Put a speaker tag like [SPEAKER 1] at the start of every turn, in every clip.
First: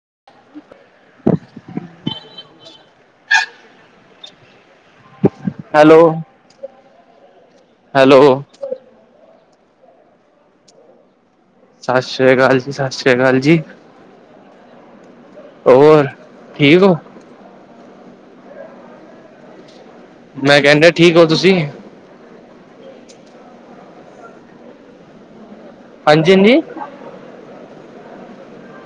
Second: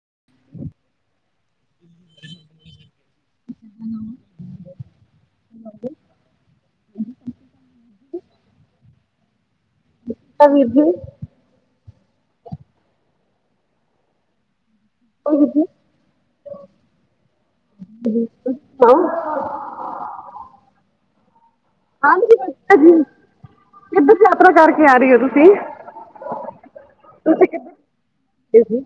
[SPEAKER 1] [inaudible] Hello, hello.
[SPEAKER 2] ਹਾਂ ਵੀਰ ਜੀ।
[SPEAKER 1] ਸਸ ਰੀਆ ਕਾਲ ਜੀ, ਸਸ ਰੀਆ ਕਾਲ ਜੀ।
[SPEAKER 2] ਉਹ ਵੀਰ ਜੀ
[SPEAKER 1] ਹੋਰ, ਠੀਕ ਹੋ।
[SPEAKER 2] ਵਦੀਆ, ਤੁਸੀ ਸੁਣਾਓ।
[SPEAKER 1] ਮੈਂ ਕਹਿਣ ਡਿਆ, ਠੀਕ ਹੋ ਤੁਸੀਂ।
[SPEAKER 2] ਹਾਂਜੀ, [unintelligible] ਕਿੱਧਰ ਯਾਤਰਾ ਕਰਕੇ ਆ ਰਹੀ ਹੋ ਤੁਸੀਂ।
[SPEAKER 1] ਹਾਂਜੀ-ਹਾਂਜੀ।
[SPEAKER 2] ਤੁਸੀਂ ਕਿੱਦਾਂ [unintelligible]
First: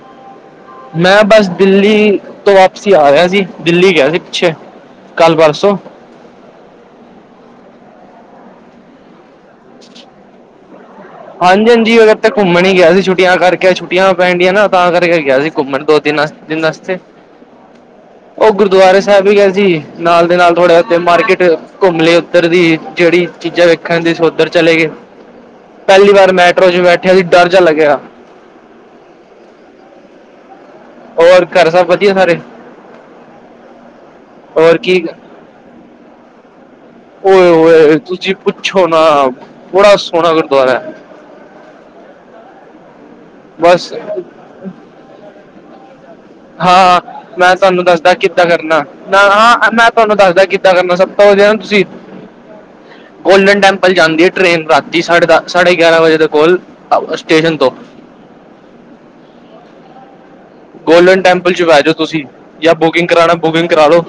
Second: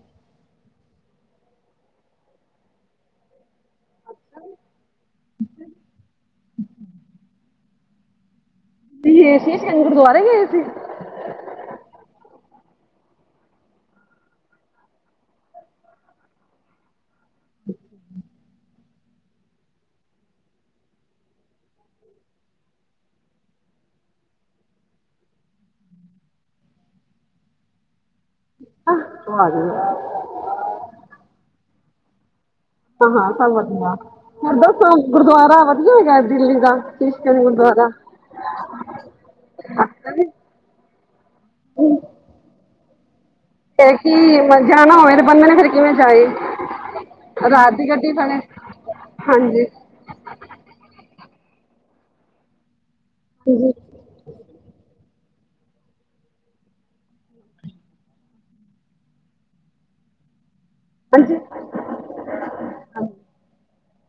[SPEAKER 1] ਮੈਂ ਬਸ ਦਿੱਲੀ ਤੋਂ ਵਾਪਸੀ ਆ ਰਿਹਾ ਸੀ, ਦਿੱਲੀ ਗਿਆ ਸੀ ਪਿੱਛੇ। ਕੱਲ ਪਰਸੋਂ
[SPEAKER 2] [inaudible] ਗਏ ਸੀ, ਸ਼ੀਸ਼ ਗੰਜ ਗੁਰਦੁਆਰੇ ਗਏ ਸੀ?
[SPEAKER 1] ਹਾਂਜੀ- ਹਾਂਜੀ ਅਗਰ ਤਾਂ ਘੁੰਮਣ ਹੀ ਗਿਆ ਸੀ ਛੁੱਟੀਆਂ ਕਰਕੇ, ਛੁੱਟੀਆਂ ਪੈਣ ਦੀਆਂ ਨਾ, ਤਾਂ ਕਰਕੇ ਗਿਆ ਸੀ ਘੁੰਮਣ ਦੋ- ਤਿੰਨ ਦਿਨਸਤੇ ਉਹ ਗੁਰਦੁਆਰੇ ਸਾਹਿਬ ਵੀ ਹੈ ਜੀ, ਨਾਲ ਦੇ ਨਾਲ ਥੋੜਾ ਉਥੇ ਮਾਰਕੀਟ ਘੁੰਮਲੇ ਉੱਧਰ ਦੀ, ਜਿਹੜੀ ਚੀਜ਼ਾਂ ਵੇਖਣ ਦੀ ਸੀ, ਉੱਧਰ ਚਲੇ ਗਏ ਪਹਿਲੀ ਵਾਰ ਮੈਟਰੋ 'ਚ ਬੈਠਿਆ ਸੀ, ਡਰ ਜਿਹਾ ਲਗਿਆ
[SPEAKER 2] ਹ, 'ਚ।
[SPEAKER 1] ਹੋਰ ਘਰ ਸਭ ਵਧੀਆ ਸਾਰੇ।
[SPEAKER 2] ਹਾਂ -ਹਾਂ ਸਭ ਵਧੀਆ ਦਸੋ ਗੁਰਦੁਆਰਾ ਵਧੀਆ ਹੈਗਾ ਦਿੱਲੀ ਦਾ, ਕ੍ਰਿਸ਼ਨ ਗੁਰਦੁਆਰਾ
[SPEAKER 1] ਤੁਸੀਂ ਪੁੱਛੋ ਨਾ, ਬੜਾ ਸੋਹਣਾ ਗੁਰਦੁਆਰਾ ਹੈ
[SPEAKER 2] [unintelligible]
[SPEAKER 1] ਬਸ
[SPEAKER 2] ਇਹ ਕਿ ਮਰਜਾਣਾ ਹੋਵੇ, ਤੇ ਬੰਦੇ ਨੇ ਫਿਰ ਕਿਵੇਂ ਜਾਏ
[SPEAKER 1] ਹਾਂ-ਹਾਂ, ਮੈਂ
[SPEAKER 2] ਰਾਤ
[SPEAKER 1] ਤੁਹਾਨੂੰ
[SPEAKER 2] ਦੀ ਗੱਡੀ
[SPEAKER 1] ਦੱਸਦਾ
[SPEAKER 2] ਫੜੇ
[SPEAKER 1] ਕਿੱਦਾਂ ਕਰਨਾ,
[SPEAKER 2] ਹਾਂਜੀ
[SPEAKER 1] ਤੁਹਾਨੂੰ ਦੱਸਦਾ ਕਿਦਾਂ ਕਰਨਾ, ਸਭ ਤੋਂ ਵਧੀਆ ਤੁਸੀਂ ਗੋਲਡਨ
[SPEAKER 2] ਹਾਂਜੀ ਹਾਂਜੀ
[SPEAKER 1] ਟੈਂਪਲ ਜਾਂਦੀ ਹੈ ਟ੍ਰੇਨ, ਰਾਤੀ ਸਾ ਸਾਢੇ ਗਿਆਰਾਂ ਵਜੇ ਦੇ ਕੋਲ, ਸਟੇਸ਼ਨ ਤੋਂ ਗੋਲਡਨ
[SPEAKER 2] ਹਾਂਜੀ
[SPEAKER 1] ਟੈਂਪਲ 'ਚ ਬਹਿ ਜਾਓ ਤੁਸੀਂ, ਜਾਂ ਬੁਕਿੰਗ ਕਰਾਉਣਾ ਬੁਕਿੰਗ ਕਰਾ ਲੋ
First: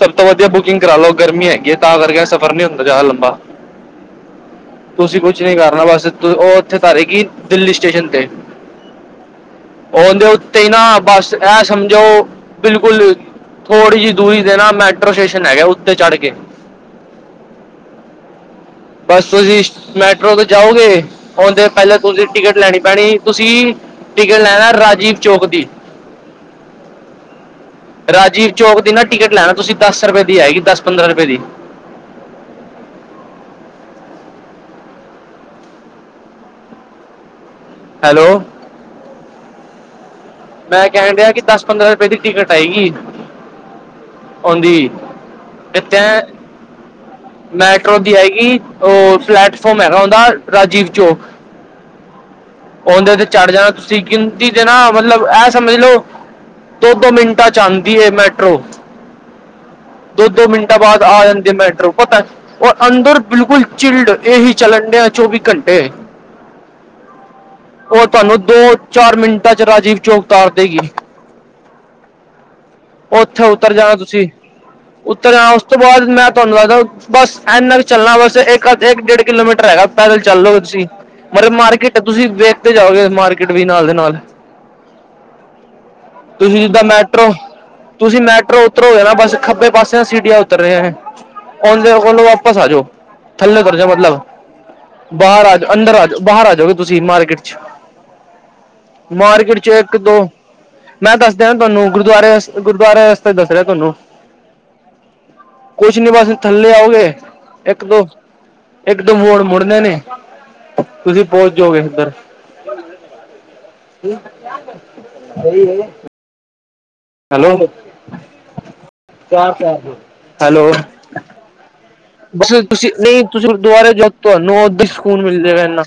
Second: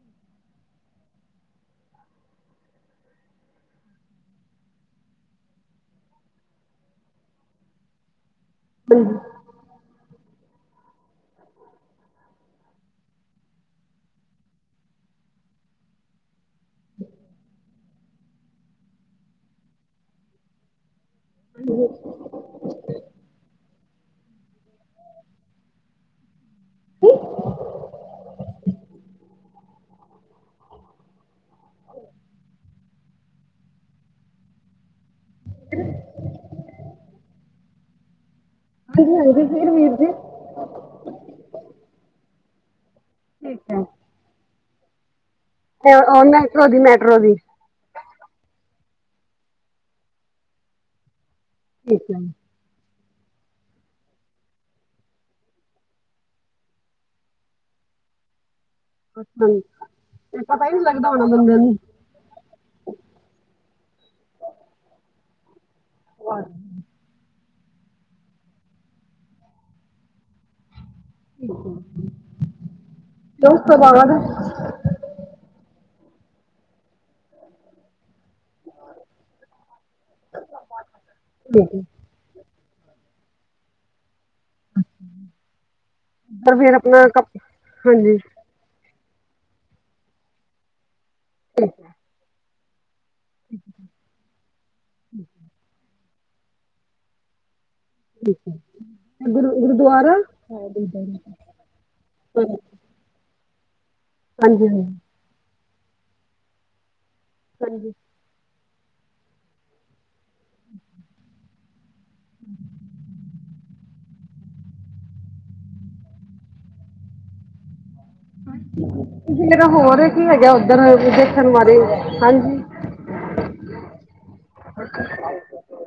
[SPEAKER 1] ਸਭ ਤੋਂ ਵਧੀਆ ਬੁਕਿੰਗ ਕਰਾ ਲਓ, ਗਰਮੀ ਹੈਗੀ ਹੈ ਤਾਂ ਕਰਕੇ ਸਫ਼ਰ ਨੀ ਹੁੰਦਾ ਜਿ਼ਆਦਾ ਲੰਬਾ। ਤੁਸੀਂ ਕੁਛ ਨੀ ਕਰਨਾ ਬਸ, ਉਹ ਉੱਥੇ ਉਤਾਰੇਗੀ ਦਿੱਲੀ ਸਟੇਸ਼ਨ ਤੇ।
[SPEAKER 2] ਹਾਂਜੀ
[SPEAKER 1] ਉਹਦੇ ਉਤੇ ਹੀ ਨਾ, ਬਸ ਇਹ ਸਮਝੋ ਬਿਲਕੁਲ ਥੋੜ੍ਹੀ ਜਿਹੀ ਦੂਰੀ ਤੇ ਨਾ ਮੈਟਰੋ ਸਟੇਸ਼ਨ ਹੈਗਾ, ਉੱਤੇ ਚੜ੍ਹ ਕੇ ਬਸ ਤੁਸੀਂ, ਮੈਟਰੋ ਤੋਂ ਜਾਓਗੇ। ਆਉਂਦੇ ਪਹਿਲਾਂ ਤੁਸੀਂ ਟਿਕਟ ਲੈਣੀ ਪੈਣੀ, ਤੁਸੀਂ ਟਿਕਟ ਲੈਣਾ ਰਾਜੀਵ ਚੋਕਦੀ ਰਾਜੀਵ ਚੌਕ ਦੀ ਨਾ ਟਿਕਟ ਲੈਣਾ ਤੁਸੀਂ, ਦਸ ਰੁਪਏ ਦੀ ਆਏਗੀ, ਦਸ -ਪੰਦਰਾਂ ਰੁਪਏ ਦੀ।
[SPEAKER 2] [inaudible] ਹਮ।
[SPEAKER 1] ਹੈਲੋ
[SPEAKER 2] ਹਾਂਜੀ- ਹਾਂਜੀ, ਫਿਰ ਵੀਰ ਜੀ।
[SPEAKER 1] ਮੈਂ ਕਹਿਣ ਦਿਆ ਕਿ, ਦਸ -ਪੰਦਰਾਂ ਰੁਪਏ ਦੀ ਟਿਕਟ ਆਏਗੀ
[SPEAKER 2] ਠੀਕ ਹੈ
[SPEAKER 1] ਆਉਂਦੀ
[SPEAKER 2] ਉਹ ਮੈਟਰੋ ਦੀ, ਮੈਟਰੋ ਦੀ
[SPEAKER 1] ਮੈਟਰੋ ਦੀ ਆਏਗੀ, ਉਹ ਪਲੈਟਫੋਮ ਹੈਗਾ, ਓਹੰਦਾ ਰਾਜੀਵ ਚੋਕ
[SPEAKER 2] ਠੀਕ ਹੈ
[SPEAKER 1] ਆਉਂਦੇ ਤੇ ਚੜ੍ਹ ਜਾਣਾ, ਤੁਸੀਂ ਗਿਣਤੀ ਦੇ ਨਾ, ਮਤਲਬ ਇਹ ਸਮਝ ਲਓ ਦੋ- ਦੋ ਮਿੰਟਾਂ 'ਚ ਆਉਂਦੀ ਮੈਟਰੋ
[SPEAKER 2] ਹਾਂਜੀ
[SPEAKER 1] ਦੋ -ਦੋ ਮਿੰਟਾਂ ਬਾਅਦ ਆ
[SPEAKER 2] ਖਾਣਾ
[SPEAKER 1] ਜਾਂਦੀ ਏ
[SPEAKER 2] ਬੰਦੇ ਨੂੰ
[SPEAKER 1] ਮੈਟਰੋ ਹੋਰ ਦਸ, ਔਰ ਅੰਦਰ ਬਿਲਕੁਲ ਚਿਲਡ, ਏਸੀ ਚੱਲਣ ਦਿਆਂ ਚੌਵੀ ਘੰਟੇ
[SPEAKER 2] ਹ [unintelligible]
[SPEAKER 1] ਉਹ ਤੁਹਾਨੂੰ, ਦੋ -ਚਾਰ ਮਿੰਟਾਂ 'ਚ ਰਾਜੀਵ ਚੌਕ ਉਤਾਰ ਦੇਵੇਗੀ।
[SPEAKER 2] [inaudible]
[SPEAKER 1] ਉੱਥੇ
[SPEAKER 2] ਤੇ ਉਸ
[SPEAKER 1] ਉੱਤਰ
[SPEAKER 2] ਤੋਂ
[SPEAKER 1] ਜਾਣਾ
[SPEAKER 2] ਬਾਅਦ
[SPEAKER 1] ਤੁਸੀਂ, ਉੱਤਰ ਜਾਣਾ, ਉਸ ਤੋਂ ਬਾਅਦ ਮੈਂ ਤੁਹਾਨੂੰ ਦੱਸਦਾ ਬਸ ਇੰਨਾ ਕੁ ਚੱਲਣਾ, ਬਸ ਇੱਕ- ਇੱਕ ਡੇਢ ਕਿਲੋਮੀਟਰ ਹੈਗਾ। ਪੈਦਲ ਚੱਲੋਗੇ ਤੁਸੀਂ, ਮਤਲਬ
[SPEAKER 2] ਠੀਕ ਹੈ
[SPEAKER 1] ਮਾਰਕੀਟ, ਤੁਸੀਂ ਵੇਖਦੇ ਜਾਓਗੇ, ਮਾਰਕੀਟ ਵੀ ਨਾਲ ਦੇ ਨਾਲ
[SPEAKER 2] ਪਰ
[SPEAKER 1] ਤੁਸੀਂ
[SPEAKER 2] ਫਿਰ
[SPEAKER 1] ਜਿੱਦਾਂ
[SPEAKER 2] ਆਪਣਾ ਕ
[SPEAKER 1] ਮੈਟਰੋ
[SPEAKER 2] ਹਾਂਜੀ
[SPEAKER 1] ਤੁਸੀਂ
[SPEAKER 2] ਠੀਕ
[SPEAKER 1] ਮੈਟਰੋ ਉਤਰੋਗੇ ਨਾ, ਬਸ ਖੱਬੇ ਪਾਸੇ ਸੀਡੀਆਂ ਉਤਰ ਰਹੇ,
[SPEAKER 2] ਹੈ
[SPEAKER 1] ਉਹਦੇ ਵਾਪਸ ਆ ਜਾਓ, ਥੱਲੇ ਉਤਰ ਜਾਓ ਮਤਲਬ, ਬਾਹਰ ਆ ਜਾ, ਅੰਦਰ ਆ ਜਾ ਬਾਹਰ ਆ ਜਾਓਗੇ ਤੁਸੀਂ ਮਾਰਕੀਟ 'ਚ
[SPEAKER 2] ਠੀਕ ਹੈ ਤੇ ਗੁਰ
[SPEAKER 1] ਮਾਰਕੀਟ ਚ ਇੱਕ
[SPEAKER 2] ਗੁਰਦੁਆਰਾ
[SPEAKER 1] ਦੋ
[SPEAKER 2] ਹਾਂਜੀ
[SPEAKER 1] ਮੈਂ
[SPEAKER 2] ਹਾਂਜੀ
[SPEAKER 1] ਦੱਸਦਿਆਂ ਤੁਹਾਨੂੰ ਗੁਰਦੁਆਰੇ ਗੁਰਦੁਆਰੇ ਦਾ ਰਸਤਾ ਦੱਸ ਰਿਹਾ ਤੁਹਾਨੂੰ
[SPEAKER 2] ਹਾਂਜੀ ਹਾਂਜੀ।
[SPEAKER 1] ਕੁਛ ਨੀ ਬਸ ਥੱਲੇ ਆਓਗੇ, ਇੱਕ
[SPEAKER 2] ਹਾਂਜੀ
[SPEAKER 1] ਦੋ ਇਕ ਦੋ ਮੋੜ ਮੁੜਨੇ ਨੇ ਤੁਸੀਂ ਪਹੁੰਚ ਜਾਓਗੇ ਉੱਧਰ [inaudible] ਹੈਲੋ।
[SPEAKER 2] ਜੇ ਤਾਂ ਹੋਰ ਕੀ ਹੈਗਾ
[SPEAKER 1] ਹੈਲੋ
[SPEAKER 2] ਉੱਧਰ ਦੇਖਣ ਵਾਲੇ,
[SPEAKER 1] ਬਸ ਤੁਸੀਂ ਨਹੀਂ ਤੁਸੀਂ ਗੁਰਦੁਆਰੇ ਜਾਓ ਤੁਹਾਨੂੰ ਓਦਾਂ ਹੀ ਸਕੂਨ ਮਿਲਜੇ ਗਾ ਏਨਾ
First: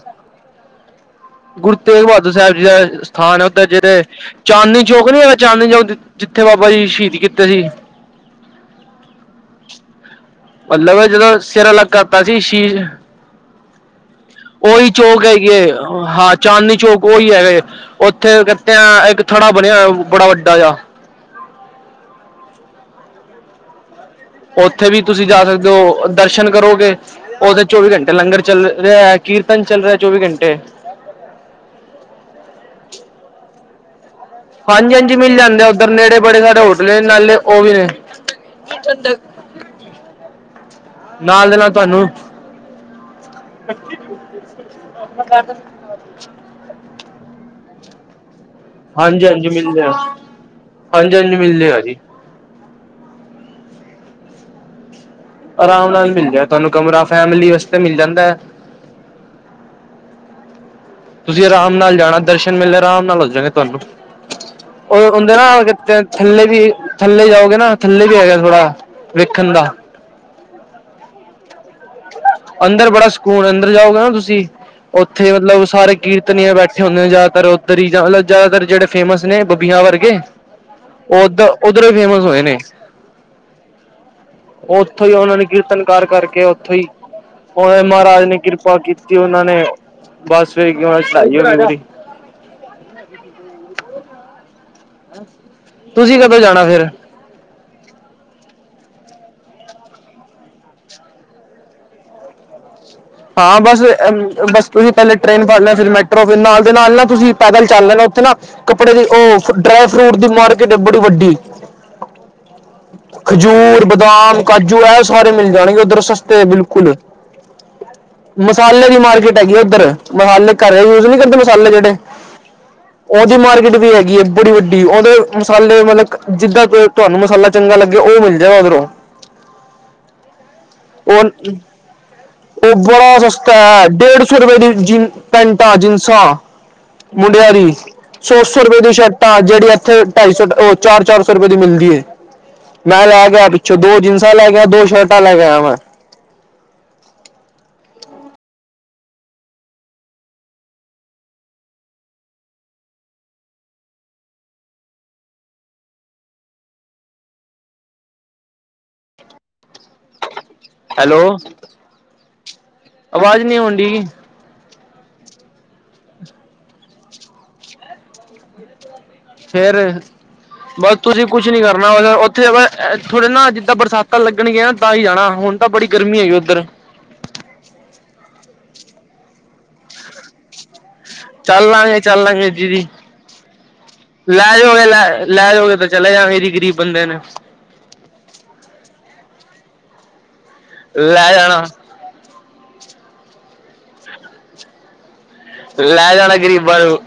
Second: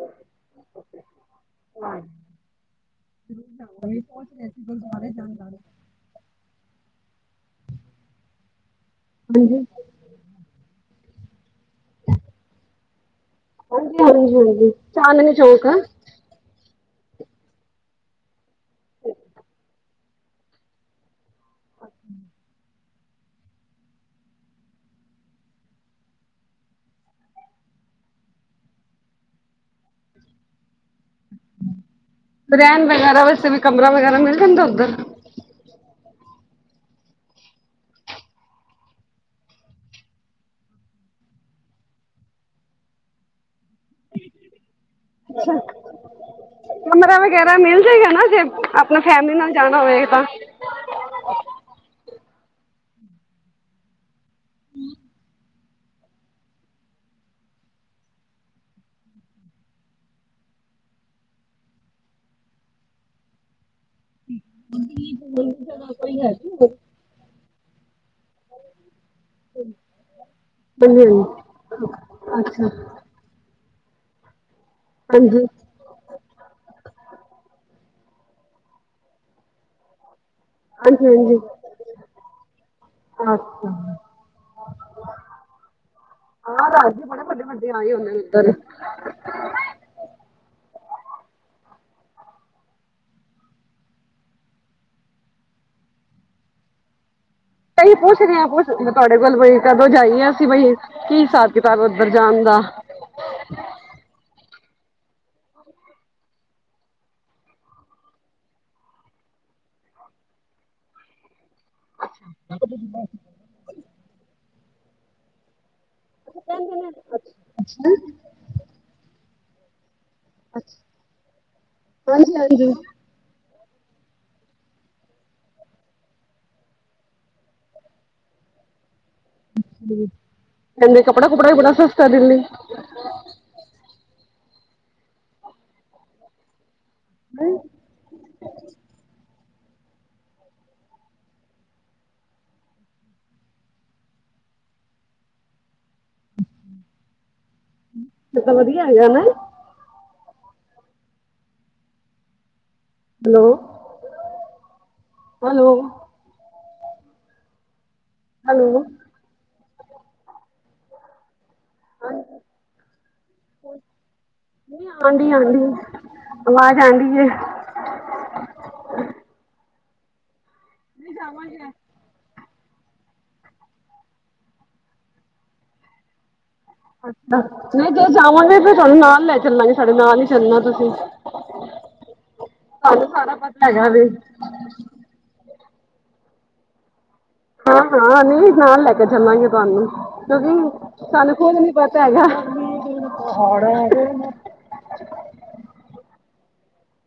[SPEAKER 1] ਗੁਰੂ ਤੇਗ ਬਹਾਦਰ ਸਾਹਿਬ ਜੀ ਦਾ ਸਥਾਨ ਹੈ ਉੱਧਰ ਜਿਹੜੇ ਚਾਂਦਨੀ ਚੌਕ ਨੀ ਹੈਗਾ ਚਾਂਦਨੀ ਚੌਕ, ਜਿੱਥੇ ਬਾਬਾ ਜੀ ਸ਼ਹੀਦ ਕੀਤੇ ਸੀ।
[SPEAKER 2] ਹਾਂਜੀ-
[SPEAKER 1] ਮਤਲਬ ਜਦੋਂ ਸਿਰ ਅ ਲਗ ਕਰਤਾ ਸੀ ਸ਼ੀਸ਼
[SPEAKER 2] ਹਾਂਜੀ ਹਾਂਜੀ ਹਾਂਜੀ
[SPEAKER 1] ਉਹੀ ਚੌਂਕ
[SPEAKER 2] ਚਾਂਦਨੀ
[SPEAKER 1] ਹੈਗੀ ਹੈ
[SPEAKER 2] ਚੌਕ
[SPEAKER 1] ਹਾਥ ਚਾਂਦਨੀ ਚੌਕ ਉਹੀ ਹੈਗੇ, ਉੱਥੇ ਕਹਤੇ ਇੱਕ ਥੜਾ ਬਣਿਆ ਬੜਾ ਵੱਡਾ ਜਿਹਾ।
[SPEAKER 2] ਅੱਛਾ।
[SPEAKER 1] ਉੱਥੇ ਵੀ ਤੁਸੀਂ ਜਾ ਸਕਦੇ ਹੋ ਦਰਸ਼ਨ ਕਰੋਗੇ, ਉਹਦਦੇ ਚੌਵੀ ਘੰਟੇ ਲੰਗਰ ਚੱਲ ਰਿਹਾ, ਕੀਰਤਨ ਚੱਲ ਰਿਹਾ ਚੌਵੀ ਘੰਟੇ।
[SPEAKER 2] ਰਹਿਣ ਵਗੈਰਾ ਵੈਸੇ ਵੀ ਕਮਰਾ ਵਗੈਰਾ ਮਿਲ, ਜਾਂਦਾ ਉੱਧਰ
[SPEAKER 1] ਹਾਂਜੀ ਹਾਂਜੀ ਮਿਲ ਜਾਂਦੇ ਆ, ਉੱਧਰ ਨੇੜੇ ਬੜੇ ਸਾਰੇੇ ਹੋਟਲ ਏ ਨਾਲੇ ਉਹ ਵੀ ਨੇ [unintelligible] ਨਾਲ ਦੇ ਨਾਲ ਤੁਹਾਨੂੰ [inaudible]
[SPEAKER 2] ਕਮਰਾ ਵਗੈਰਾ ਮਿਲ ਜਾਏਗਾ ਨਾ ਜੇ ਆਪਣਾ
[SPEAKER 1] ਹਾਂਜੀ
[SPEAKER 2] ਫੈਮਿਲੀ
[SPEAKER 1] ਹਾਂਜੀ
[SPEAKER 2] ਨਾਲ
[SPEAKER 1] ਮਿਲਦੇ
[SPEAKER 2] ਜਾਣਾ
[SPEAKER 1] ਆ
[SPEAKER 2] ਹੋਵੇ ਤਾਂ।
[SPEAKER 1] ਹਾਂਜੀ ਹਾਂਜੀ, ਮਿਲ ਜੇ ਗਾ ਜੀ
[SPEAKER 2] ਹਮ
[SPEAKER 1] ਆਰਾਮ ਨਾਲ ਮਿਲ ਜਾ ਤੁਹਾਨੂੰ ਕਮਰਾ, ਫੈਮਲੀ ਵਾਸਤੇ ਮਿਲ ਜਾਂਦਾ ਹੈ। ਤੁਸੀਂ ਆਰਾਮ ਨਾਲ ਜਾਣਾ ਦਰਸ਼ਨ ਮੇਲੇ ਆਰਾਮ ਨਾਲ ਹੋ ਜਾਗੇ ਤੁਹਾਨੂੰ ਉਹਦੇ ਨਾ ਥੱਲੇ ਵੀ ਥੱਲੇ ਜਾਓਗੇ ਨਾ ਥੱਲੇ ਵੀ ਹੈਗਾ। ਥੋੜਾ ਵੇਖਣ ਦਾ।
[SPEAKER 2] ਹਾਂਜੀ ਹਾਂਜੀ। ਅੱਛਾ
[SPEAKER 1] ਅੰਦਰ ਬੜਾ ਸਕੂਨ ਅੰਦਰ ਜਾਓਗੇ ਨਾ ਤੁਸੀਂ, ਉੱਥੇ
[SPEAKER 2] ਹਾਂਜੀ ਹਾਂਜੀ
[SPEAKER 1] ਮਤਲਬ ਸਾਰੇ ਕੀਰਤਨੀਆਂ ਬੈਠੇ ਹੁੰਦੇ ਨੇ ਜ਼ਿਆਦਾਤਰ ਉੱਧਰ ਹੀ, ਜ਼ਿਆਦਾਤਰ ਜਿਹੜੇ ਫੇਮਸ ਨੇ ਬਬੀਆਂ ਵਰਗੇ।
[SPEAKER 2] ਹਾਂਜੀ ਹਾਂਜੀ
[SPEAKER 1] ਓਦਾ ਉਧਰੋਂ ਹੀ ਫੇਮਸ ਹੋਏ ਨੇ
[SPEAKER 2] ਅੱਛਾ
[SPEAKER 1] ਉੱਥੋਂ ਹੀ ਉਹਨਾਂ ਨੇ ਕੀਰਤਨ ਕਰ ਕਰ ਕੇ,
[SPEAKER 2] ਹਾਂ
[SPEAKER 1] ਈ
[SPEAKER 2] ਰਾਜ ਜੀ ਬੜੇ ਵੱਡੇ ਵੱਡੇ
[SPEAKER 1] ਉਹਨਾਂ
[SPEAKER 2] ਆਏ ਹੁੰਦੇ
[SPEAKER 1] ਮਹਾਰਾਜ ਨੇ
[SPEAKER 2] ਉੱਧਰ
[SPEAKER 1] ਕਿਰਪਾ ਕੀਤੀ ਉਹਨਾਂ ਨੇ ਬਸ ਫੇਰ, ੳਹਨਾ ਦੀ ਚੜਾਈ ਹੋਗੀ ਬੜੀ [inaudible] ਤੁਸੀਂ ਕਦੋ ਜਾਣਾ ਫਿਰ?
[SPEAKER 2] ਐ ਹੀ ਪੁੱਛਦੇ ਹਾ ਪੁੱਛ ਮੈਂ ਤੁਹਾਡੇ ਕੋਲ ਬਈ ਕਦੋਂ ਜਾਈ ਆ ਅਸੀਂ ਬਈ ਕੀ ਹਿਸਾਬ ਕਿਤਾਬ ਉੱਧਰ ਜਾਣ ਦਾ?
[SPEAKER 1] ਹਾਂ ਬਸ, ਬਸ ਤੁਸੀਂ ਪਹਿਲੇ ਟ੍ਰੇਨ ਫੜ ਲੈ ਫਿਰ ਮੈਟਰੋ ਫਿਰ ਨਾਲ ਦੇ ਨਾਲ ਨਾ ਤੁਸੀਂ ਪੈਦਲ ਚੱਲ ਲੈਣਾ ਉੱਥੇ ਨਾ ਕੱਪੜੇ ਦੀ, ਉਹ ਡਰਾਈ ਫਰੂਟ ਦੀ ਮਾਰਕੀਟ ਏ ਬੜੀ ਵੱਡੀ
[SPEAKER 2] ਅੱਛਾ
[SPEAKER 1] ਖਜੂਰ, ਬਦਾਮ, ਕਾਜੂ ਇਹ ਸਾਰੇ ਮਿਲ ਜਾਣਗੇ ਉੱਧਰ ਸਸਤੇ ਬਿਲਕੁਲ
[SPEAKER 2] [unintelligible]
[SPEAKER 1] ਮਸਾਲੇ ਦੀ ਮਾਰਕੀਟ ਹੈਗੀ ਆ ਉੱਧਰ, ਮਸਾਲੇ ਘਰ ਯੂਜ ਨਹੀ ਕਰਦੇ ਮਸਾਲੇ ਜਿਹੜੇ ਉਹਦੀ ਮਾਰਕੀਟ ਵੀ ਹੈਗੀ ਏ ਬੜੀ ਵੱਡੀ, ਉਹਦੇ ਮਸਾਲੇ ਮਤਲਬ ਜਿੱਦਾਂ ਤੁਹਾਨੂੰ ਮਸਾਲਾ ਚੰਗਾ ਲੱਗੇ ਉਹ ਮਿਲ ਜਾਏ ਉਧਰੋਂ
[SPEAKER 2] ਕਹਿੰਦੇ ਕੱਪੜਾ ਕੁਪੜਾ
[SPEAKER 1] ਉਹ
[SPEAKER 2] ਵੀ ਬੜਾ ਸਸਤਾ ਦਿੱਲੀ
[SPEAKER 1] ਉਹ ਬੜਾ ਸਸਤਾ ਹੈ ਡੇਢ ਸੌ ਰੁਪਏ ਦੀ ਜਿ ਪੈਂਟਾ, ਜੀਨਸਾ। ਮੁੰਡਿਆ ਦੀ। ਸੋ-ਸੌ ਰੁਪਏ ਦੀ ਸ਼ਰਟਾ ਜਿਹੜੀ ਇੱਥੇ ਢਾਈ ਸੌ ਉਹ ਚਾਰ-ਚਾਰ ਸੌ ਰੁਪਏ ਦੀ ਮਿਲਦੀ ਏ। ਮੈਂ ਲੈ ਆ ਪਿੱਛੋਂ ਦੋ ਜੀਨਸਾਂ ਲੈ ਕੇ ਆ ਦੋ ਸ਼ਰਟਾਂ ਲੈ ਕੇ ਆਯਾ ਵਾ।
[SPEAKER 2] ਫੇਰ ਤਾ ਵਧੀਆ ਹੈਗਾ ਨਾ। ਹੈਲੋ-ਹੈਲੋ। ਹੈਲੋ ਨਹੀਂ
[SPEAKER 1] ਹੈਲੋ, ਅਵਾਜ਼ ਨਹੀਂ ਆਉਣਡੀ।
[SPEAKER 2] ਹਾਂਜੀ-ਹਾਂਜੀ ਆਵਾਜ਼ ਆਂਦੀ ਪੀ ਏ।
[SPEAKER 1] ਫੇਰ ਬਸ ਤੁਸੀਂ ਕੁਛ ਨੀ ਕਰਨਾ ਓਹਦਾ ਅ ਇਥੋਂ ਦੀ ਨਾ ਜਿੱਦਾਂ ਬਰਸਾਤਾ ਲੱਗਣਗੀਆ ਨਾ ਤਾਹੀ ਜਾਣਾ ਹੁਣ ਤਾ ਬੜੀ ਗਰਮੀ ਹੈਗੀ ਉੱਧਰ।
[SPEAKER 2] ਅੱਛਾ ਨਈ ਜਦੋਂ ਜਾਵਾਂਗੇ ਫੇਰ ਤੁਹਾਨੂੰ ਨਾਲ ਲੈ ਚੱਲਾਂਗੇ ਸਾਡੇ ਨਾਲ ਹੀ ਚੱਲਣਾ ਤੁਸੀ।
[SPEAKER 1] ਚੱਲਲਾਗੇ-ਚੱਲਲਾਗੇ ਦੀਦੀ,
[SPEAKER 2] ਸਾਰਾ ਪਤਾ ਹੈਗਾ ਵੇ
[SPEAKER 1] ਲੈ ਲੈਜੋਗੇ ਲੈ, ਲੈ ਜੋਗੇ ਤੇ ਚਲੇਗਾ ਜੀ ਗ਼ਰੀਬ ਬੰਦੇ ਨੁੰ।
[SPEAKER 2] ਹਾਂ-ਹਾਂ ਨੀ ਨਾਲ ਲੈਕੇ ਚੱਲਾਂਗੇ ਤੁਹਾਨੂੰ, ਕਿਉਂਕਿ
[SPEAKER 1] ਲੈ
[SPEAKER 2] ਸਾਨੂੰ ਖੁਦ
[SPEAKER 1] ਜਾਣਾ
[SPEAKER 2] ਨੀ ਪ ਤਾ ਹੈਗਾ।
[SPEAKER 1] ਲੈ ਜਾਣਾ ਗ਼ਰੀਬਾ ਨੂੰ।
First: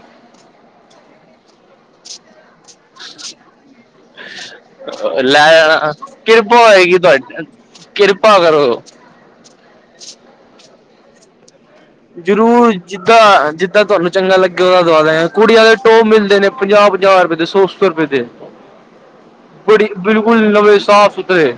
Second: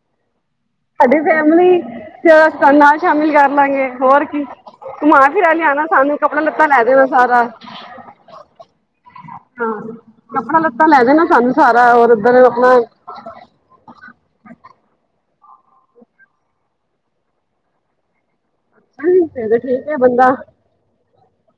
[SPEAKER 2] ਸਾਡੀ ਫੈਮਲੀ ਚ ਤਾਨੂੰ ਨਾਲ ਸ਼ਾਮਿਲ ਕਰ ਲਾਂਗੇ ਹੋਰ ਕੀ। ਘੁਮਾ
[SPEAKER 1] ਲੈ
[SPEAKER 2] ਫਿਰਾ ਲਿਆਣਾ
[SPEAKER 1] ਜਾਣਾ
[SPEAKER 2] ਸਾਨੂੰ ਕੱਪੜਾ
[SPEAKER 1] ਕਿਰਪਾ
[SPEAKER 2] ਲੱਤਾ ਲੈ
[SPEAKER 1] ਹੋਏਗੀ
[SPEAKER 2] ਦੇਣਾ
[SPEAKER 1] ਤੁਹਾਡੀ ਕਿਰਪਾ ਕਰੋ।
[SPEAKER 2] ਹਾਂਕੱਪੜਾ-ਲੱਤਾ ਲੈ ਦੇਣਾ ਸਾਨੂੰ। ਸਾਰਾ ਉਹ
[SPEAKER 1] ਜ਼ਰੂਰ ਜ ਦਾਂ ਜਿੱਦਾਂ ਤੁਹਾਨੂੰ ਚੰਗਾ ਲੱਗੇ ਉਹਦਾ ਦਵਾ ਦੇਗੇ ਕੁੜੀਆਂ ਦੇ ਟੋ ਮਿਲਦੇ ਨੇ ਪੰਜਾਹ-ਪੰਜਾਹ ਰੁਪਏ ਦੇ ਸੌ-ਸੌ ਰੁਪਏ ਦੇ।
[SPEAKER 2] ਫਿਰ ਠੀਕ ਹੈ
[SPEAKER 1] [unintelligible]
[SPEAKER 2] ਬੰਦਾ
[SPEAKER 1] ਬਿਲਕੁਲ ਨਵੇਂ ਸਾਫ਼-ਸੁਥਰੇ।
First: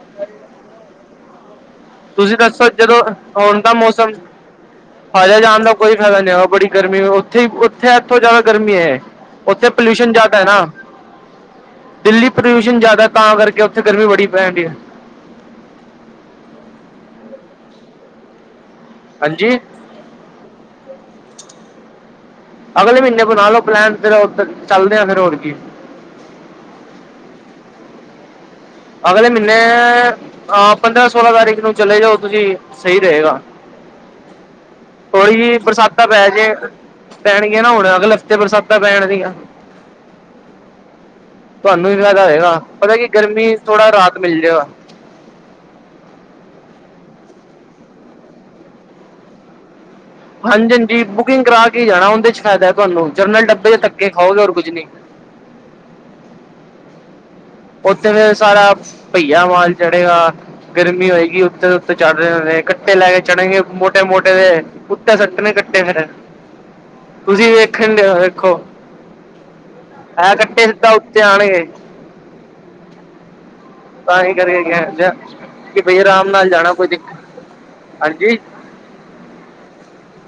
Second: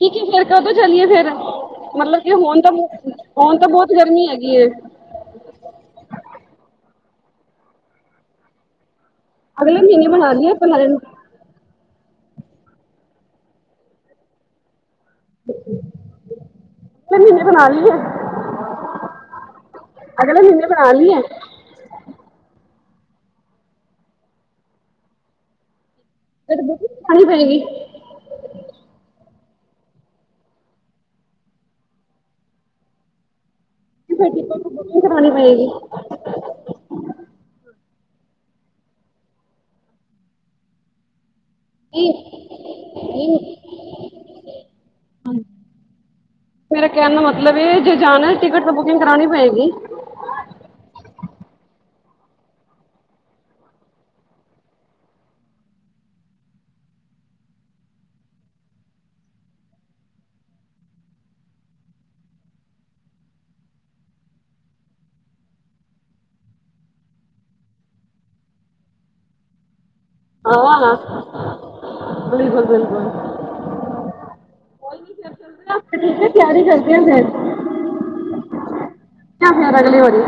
[SPEAKER 2] ਠੀਕ ਹੈ ਫੇਰ ਕਦੋਂ ਚਲੀਏ ਫੇਰ ਮਤਲਬ ਕਿ
[SPEAKER 1] ਤੁਸੀਂ
[SPEAKER 2] ਹੁਣ
[SPEAKER 1] ਦੱਸੋ
[SPEAKER 2] ਤਾਂ
[SPEAKER 1] ਜਦੋਂ
[SPEAKER 2] ਹੁਣ ਤਾਂ ਬਹੁਤ ਗਰਮੀ ਹੈਗੀ ਏ।
[SPEAKER 1] ਹਜੇ ਜਾਣ ਦਾ ਕੋਈ ਫਾਇਦਾ ਨੀ ਹੈ ਬੜੀ ਗਰਮੀ ਉੱਥੇਹੀ ਉੱਥੇ ਇੱਥੋਂ ਜਾਦਾ ਗਰਮੀ ਹੈ। ਉੱਥੇ
[SPEAKER 2] ਅਗਲੇ ਮਹੀਨੇ
[SPEAKER 1] ਪੋਲਿਊਸ਼ਨ
[SPEAKER 2] ਬਣਾ
[SPEAKER 1] ਜਾਦਾ
[SPEAKER 2] ਲਈਏ
[SPEAKER 1] ਐਨਾ।
[SPEAKER 2] ਪਲਾਨ
[SPEAKER 1] ਦਿੱਲੀ ਪਲਿਊਸ਼ਨ ਜਾਦਾ ਤਾਂ ਕਰਕੇ ਉੱਥੇ ਗਰਮੀ ਬੜੀ ਪੈਨਡੀਏ।
[SPEAKER 2] ਹੂੰ, ਮੀਨੇ ਬਣਾ ਲੀਏ।
[SPEAKER 1] ਹਾਂਜੀ
[SPEAKER 2] ਅਗਲੇ ਮਹੀਨੇ ਬਣਾ ਲਈਏ।
[SPEAKER 1] ਅਗਲੇ ਮਹੀਨੇ ਬਣਾ ਲਓ ਪਲੈਨ ਫਿਰ ਉ ਚੱਲਦੇ ਆ ਫੇਰ ਹੋਰ ਕੀ।
[SPEAKER 2] ਫੇਰ ਬੁਕਿੰਗ ਕਰਾਣੀ ਪਏਗੀ।
[SPEAKER 1] ਅਗਲੇ ਮੀਨੇ ਆਹ ਪੰਦਰਾਂ-ਸੋਲਾਂ ਤਾਰੀਖ ਨੂੰ ਚਲੇ ਜਾਓ ਤੁਸੀਂ ਸਹੀ ਰਹੇਗਾ।
[SPEAKER 2] ਫਿਰ ਟਿਕਟ ਬੁਕਿੰਗ
[SPEAKER 1] ਹੋਰ
[SPEAKER 2] ਕਰਾਣੀ
[SPEAKER 1] ਕੀ
[SPEAKER 2] ਪਏਗੀ
[SPEAKER 1] ਬਰਸਾਤਾਂ ਪੈ ਜੇ ਪੈਣਗੀਆਂ ਨਾ ਹੁਣ ਅਗਲੇ ਲਫ਼ਤੇ ਬਰਸਾਤਾ ਪੈਣਗੀਆਂ। ਤੁਹਾਨੂੰ ਵੀ ਫਾਇਦਾ
[SPEAKER 2] ਠੀਕ
[SPEAKER 1] ਹੋਏਗਾ ਪਤਾ ਕੀ ਗਰਮੀ ਥੋੜਾ ਰਾਤ ਮਿਲ ਜਾਗਾ।
[SPEAKER 2] ਹਾਂ ਮੇਰੇ ਕਹਿਣ ਦਾ ਮਤਲਬ ਹੈ ਜੇ ਜਾਣਾ ਟਿਕਟ ਤੇ ਬੁਕਿੰਗ ਕਰਾਣੀ ਪਏਗੀ।
[SPEAKER 1] ਹਾਂਜੀ-ਹਾਂਜੀ ਬੁਕਿੰਗ ਕਰਾ ਕੇ ਹੀ ਜਾਣਾ ਉਹਦੇ ਚ ਫਾਇਦਾ ਹੈ ਤੁਹਾਨੂੰ ਜਨਰਲ ਡੱਬੇ ਚ ਧੱਕੇ ਖਾਓਗੇ ਹੋਰ ਕੁਝ ਨੀ। ਉੱਥੇ ਫੇਰ ਸਾਰਾ ਭਹੀਆ ਮਾਲ ਚੜੇਗਾ। ਗਰਮੀ ਹੋਏਗੀ ਉੱਤੇ-ਉੱਤੇ ਚੜ੍ਹ ਰੇ ਹੋਣੇ ਕੱਟੇ ਲੈਕੇ ਚੜਨਗੇ ਮੋਟੇ-ਮੋਟੇ ਜੇ। ਕੁੱਤੇ ਸੱਟਣੇ ਕੱਟੇ ਫੇਰ ਤੁਸੀਂ ਵੇਖਣ ਡ ਵੇਖੋ। ਇਹ ਕੱਟੇ ਸਿੱਧਾ ਉੱਤੇ ਆਣਗੇ।
[SPEAKER 2] ਬਿਲਕੁਲ-ਬਿਲਕੁਲ।
[SPEAKER 1] ਤਾ ਹੀ ਕਰਕੇ ਕਆ ਕਿ ਬਈ ਆਰਾਮ ਨਾਲ ਜਾਣਾ ਕੋਈ ਦਿੱਕ ਹਾਂਜੀ
[SPEAKER 2] ਯਾ ਫੇਰ ਅਗਲੀ ਵਾਰੀ।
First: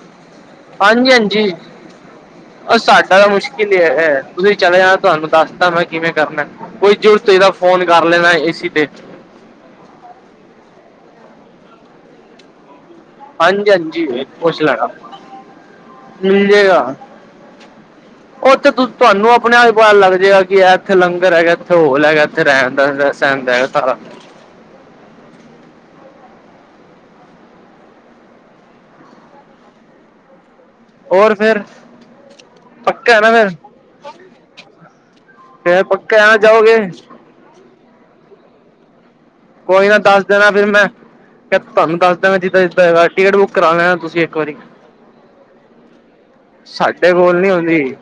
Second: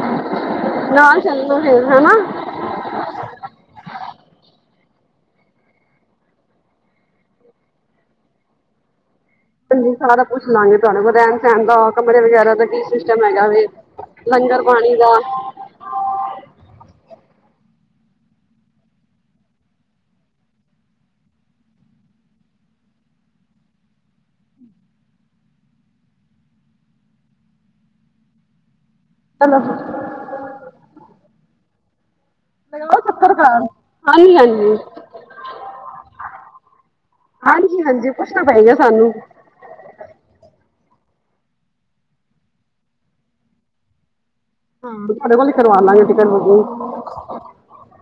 [SPEAKER 1] ਹਾਂਜੀ-ਹਾਂਜੀ ਉਹ ਸਾਡਾ ਤਾਂ ਮੁਸ਼ਕਿਲ ਹੀ ਹੈ, ਤੁਸੀਂ ਚਲੇ ਜਾਣਾ ਤੁਹਾਨੂੰ ਦੱਸਤਾ ਮੈਂ ਕਿਵੇਂ ਕਰਨਾ। ਕੋਈ ਜ਼ਰੂਰਤ ਏ ਤਾਂ ਫੋਨ ਕਰ ਲੈਣਾ ਹੀ ਸੀ ਤੇ,
[SPEAKER 2] ਹਾਂਜੀ ਸਾਰਾ ਕੁਛ ਲੰਘ ਜਾਣਾ ਰਹਿਣ ਸਹਿਣ ਦਾ ਕਮਰੇ ਵਗੈਰਾ ਦਾ ਕੀ ਸਿਸਟਮ ਸਿਸਟਮ ਹੈਗਾ ਵੇ,
[SPEAKER 1] ਹਾਂਜੀ ਹਾਂਜੀ ਪੁੱਛ
[SPEAKER 2] ਲੰਗਰ
[SPEAKER 1] ਲੈਣਾ
[SPEAKER 2] ਪਾਣੀ ਦਾ,
[SPEAKER 1] ਮਿਲ ਜੇ ਗਾ। ਉੱਥੇ ਤੁਹਾਨੂੰ ਆਪਣੇ ਆਪ ਹੀ ਪਤਾ ਲੱਗ ਜਾਏਗਾ ਕਿ ਇਹ ਇੱਥੇ ਲੰਗਰ ਹੈਗਾ ਇੱਥੇ ਹੋਲ ਹੈਗਾ। ਰਹਿਣ ਦਾ ਸਹਿਣ ਦਾ ਹੈ ਸਾਰਾ,
[SPEAKER 2] ਚਲੋ,
[SPEAKER 1] ਹੋਰ ਫਿਰ,
[SPEAKER 2] ਲਗਾਓ
[SPEAKER 1] ਪੱਕਾ ਹੈਨਾ
[SPEAKER 2] ਚੱਕਰ
[SPEAKER 1] ਫਿਰ,
[SPEAKER 2] ਘਰ ਹਾਂਜੀ ਹਾਂਜੀ
[SPEAKER 1] ਫੇਰ ਪੱਕੇ ਆ ਜਾਓਗੇ।
[SPEAKER 2] ਹਾਂਜੀ-ਹਾਂਜੀ, ਪੁੱਛਣਾ ਪਏਗਾ ਸਾਨੂੰ।
[SPEAKER 1] ਕੋਈ ਨਾ ਦੱਸ ਦੇਣਾ ਫਿਰ ਮੈਂ ਕਿ ਤੁਹਾਨੂੰ ਦਸ ਦੇਵਾਂ ਮੈਂ ਜਿੱਦਾਂ ਜਿੱਦਾਂ ਹੈ ਟਿਕਟ ਬੁੱਕ ਕਰਾ ਲੈਣਾ ਤੁਸੀਂ ਇੱਕ ਵਾਰੀ
[SPEAKER 2] ਹਾਂ, ਤੁਹਾਡੇ ਕੋਲ ਕਰਵਾ ਲਾਂਗੇ ਅਸੀਂ ਨਹੀਂ,
[SPEAKER 1] ਸਾਡੇ ਕੋਲ ਨੀ ਹੁੰਦੀ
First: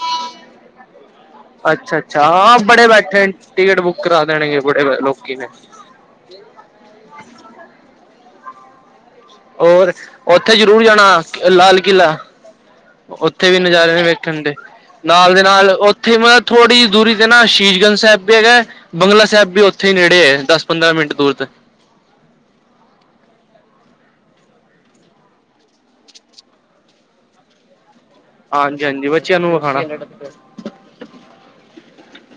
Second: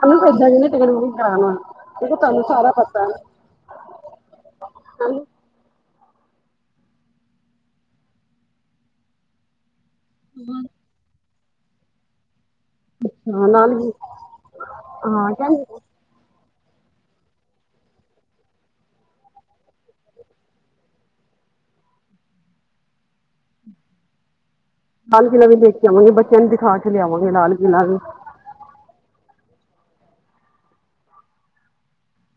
[SPEAKER 2] ਸਾਨੂੰ ਤਾਂ ਇਹਦਾਂ ਦੀ ਨੀ ਟਿਕਟ ਕਰਾਉਣ ਵਾਸਤੇ ਕਿਉਂਕਿ
[SPEAKER 1] ਅੱਛਾ-ਅੱਛਾ,
[SPEAKER 2] ਤੁਹਾਨੂੰ
[SPEAKER 1] ਹਾਂ,
[SPEAKER 2] ਸਾਰਾ
[SPEAKER 1] ਬੜੇ
[SPEAKER 2] ਪਤਾ
[SPEAKER 1] ਬੈਠੇ ਨੇ
[SPEAKER 2] ਹੈ
[SPEAKER 1] ਟਿਕਟ ਬੁੱਕ ਕਰਾ ਦੇਣਗੇ ਬੜੇ ਲੋਕੀ ਨੇ, ਹੋਰ, ਉੱਥੇ ਜ਼ਰੂਰ ਜਾਣਾ ਲਾਲ ਕਿਲ੍ਹਾ,
[SPEAKER 2] ਹਾਂ
[SPEAKER 1] ਉੱਥੇ ਵੀ
[SPEAKER 2] ਨਾਲ ਹੀ
[SPEAKER 1] ਨਜ਼ਾਰੇ ਨੇ ਵੇਖਣ ਦੇ, ਨਾਲ ਦੇ ਨਾਲ ਉੱਥੇ ਮਤਲਬ ਥੋੜ੍ਹੀ ਜਹੀ ਦੂਰੀ ਤੇ ਨਾ ਸ਼ਹੀਦਗੰਜ ਸਾਹਿਬ ਵੀ ਹੈਗਾ। ਬੰਗਲਾ ਸਾਹਿਬ ਵੀ ਉੱਥੇ ਹੀ ਨੇੜੇ ਹੈ ਦਸ ਪੰਦਰਾਂ ਮਿੰਟ ਦੂਰ ਤੇ,
[SPEAKER 2] ਲਾਲ ਕਿਲ੍ਹਾ ਵੀ ਦੇਖ ਕੇ ਆਵਾਂਗੇ, ਬੱਚਿਆਂ ਨੂੰ ਦਿਖਾ ਕੇ ਲਿਆਵਾਂਗੇ ਲਾਲ ਕਿਲ੍ਹਾ ਵੀ,
[SPEAKER 1] ਹਾਂਜੀ-ਹਾਂਜੀ, ਬੱਚਿਆਂ ਨੂੰ ਵਿਖਾਣਾ,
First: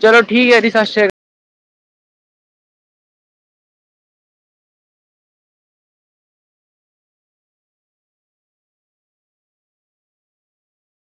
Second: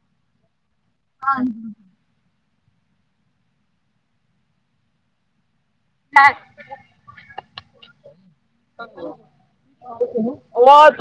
[SPEAKER 1] ਚਲੋ ਠੀਕ ਹੈ ਜੀ, ਸਤਿ ਸ਼੍ਰੀ ਅਕਾਲ,
[SPEAKER 2] ਹਾਂ ਹੈ, ਉਹ ਤੋਂ,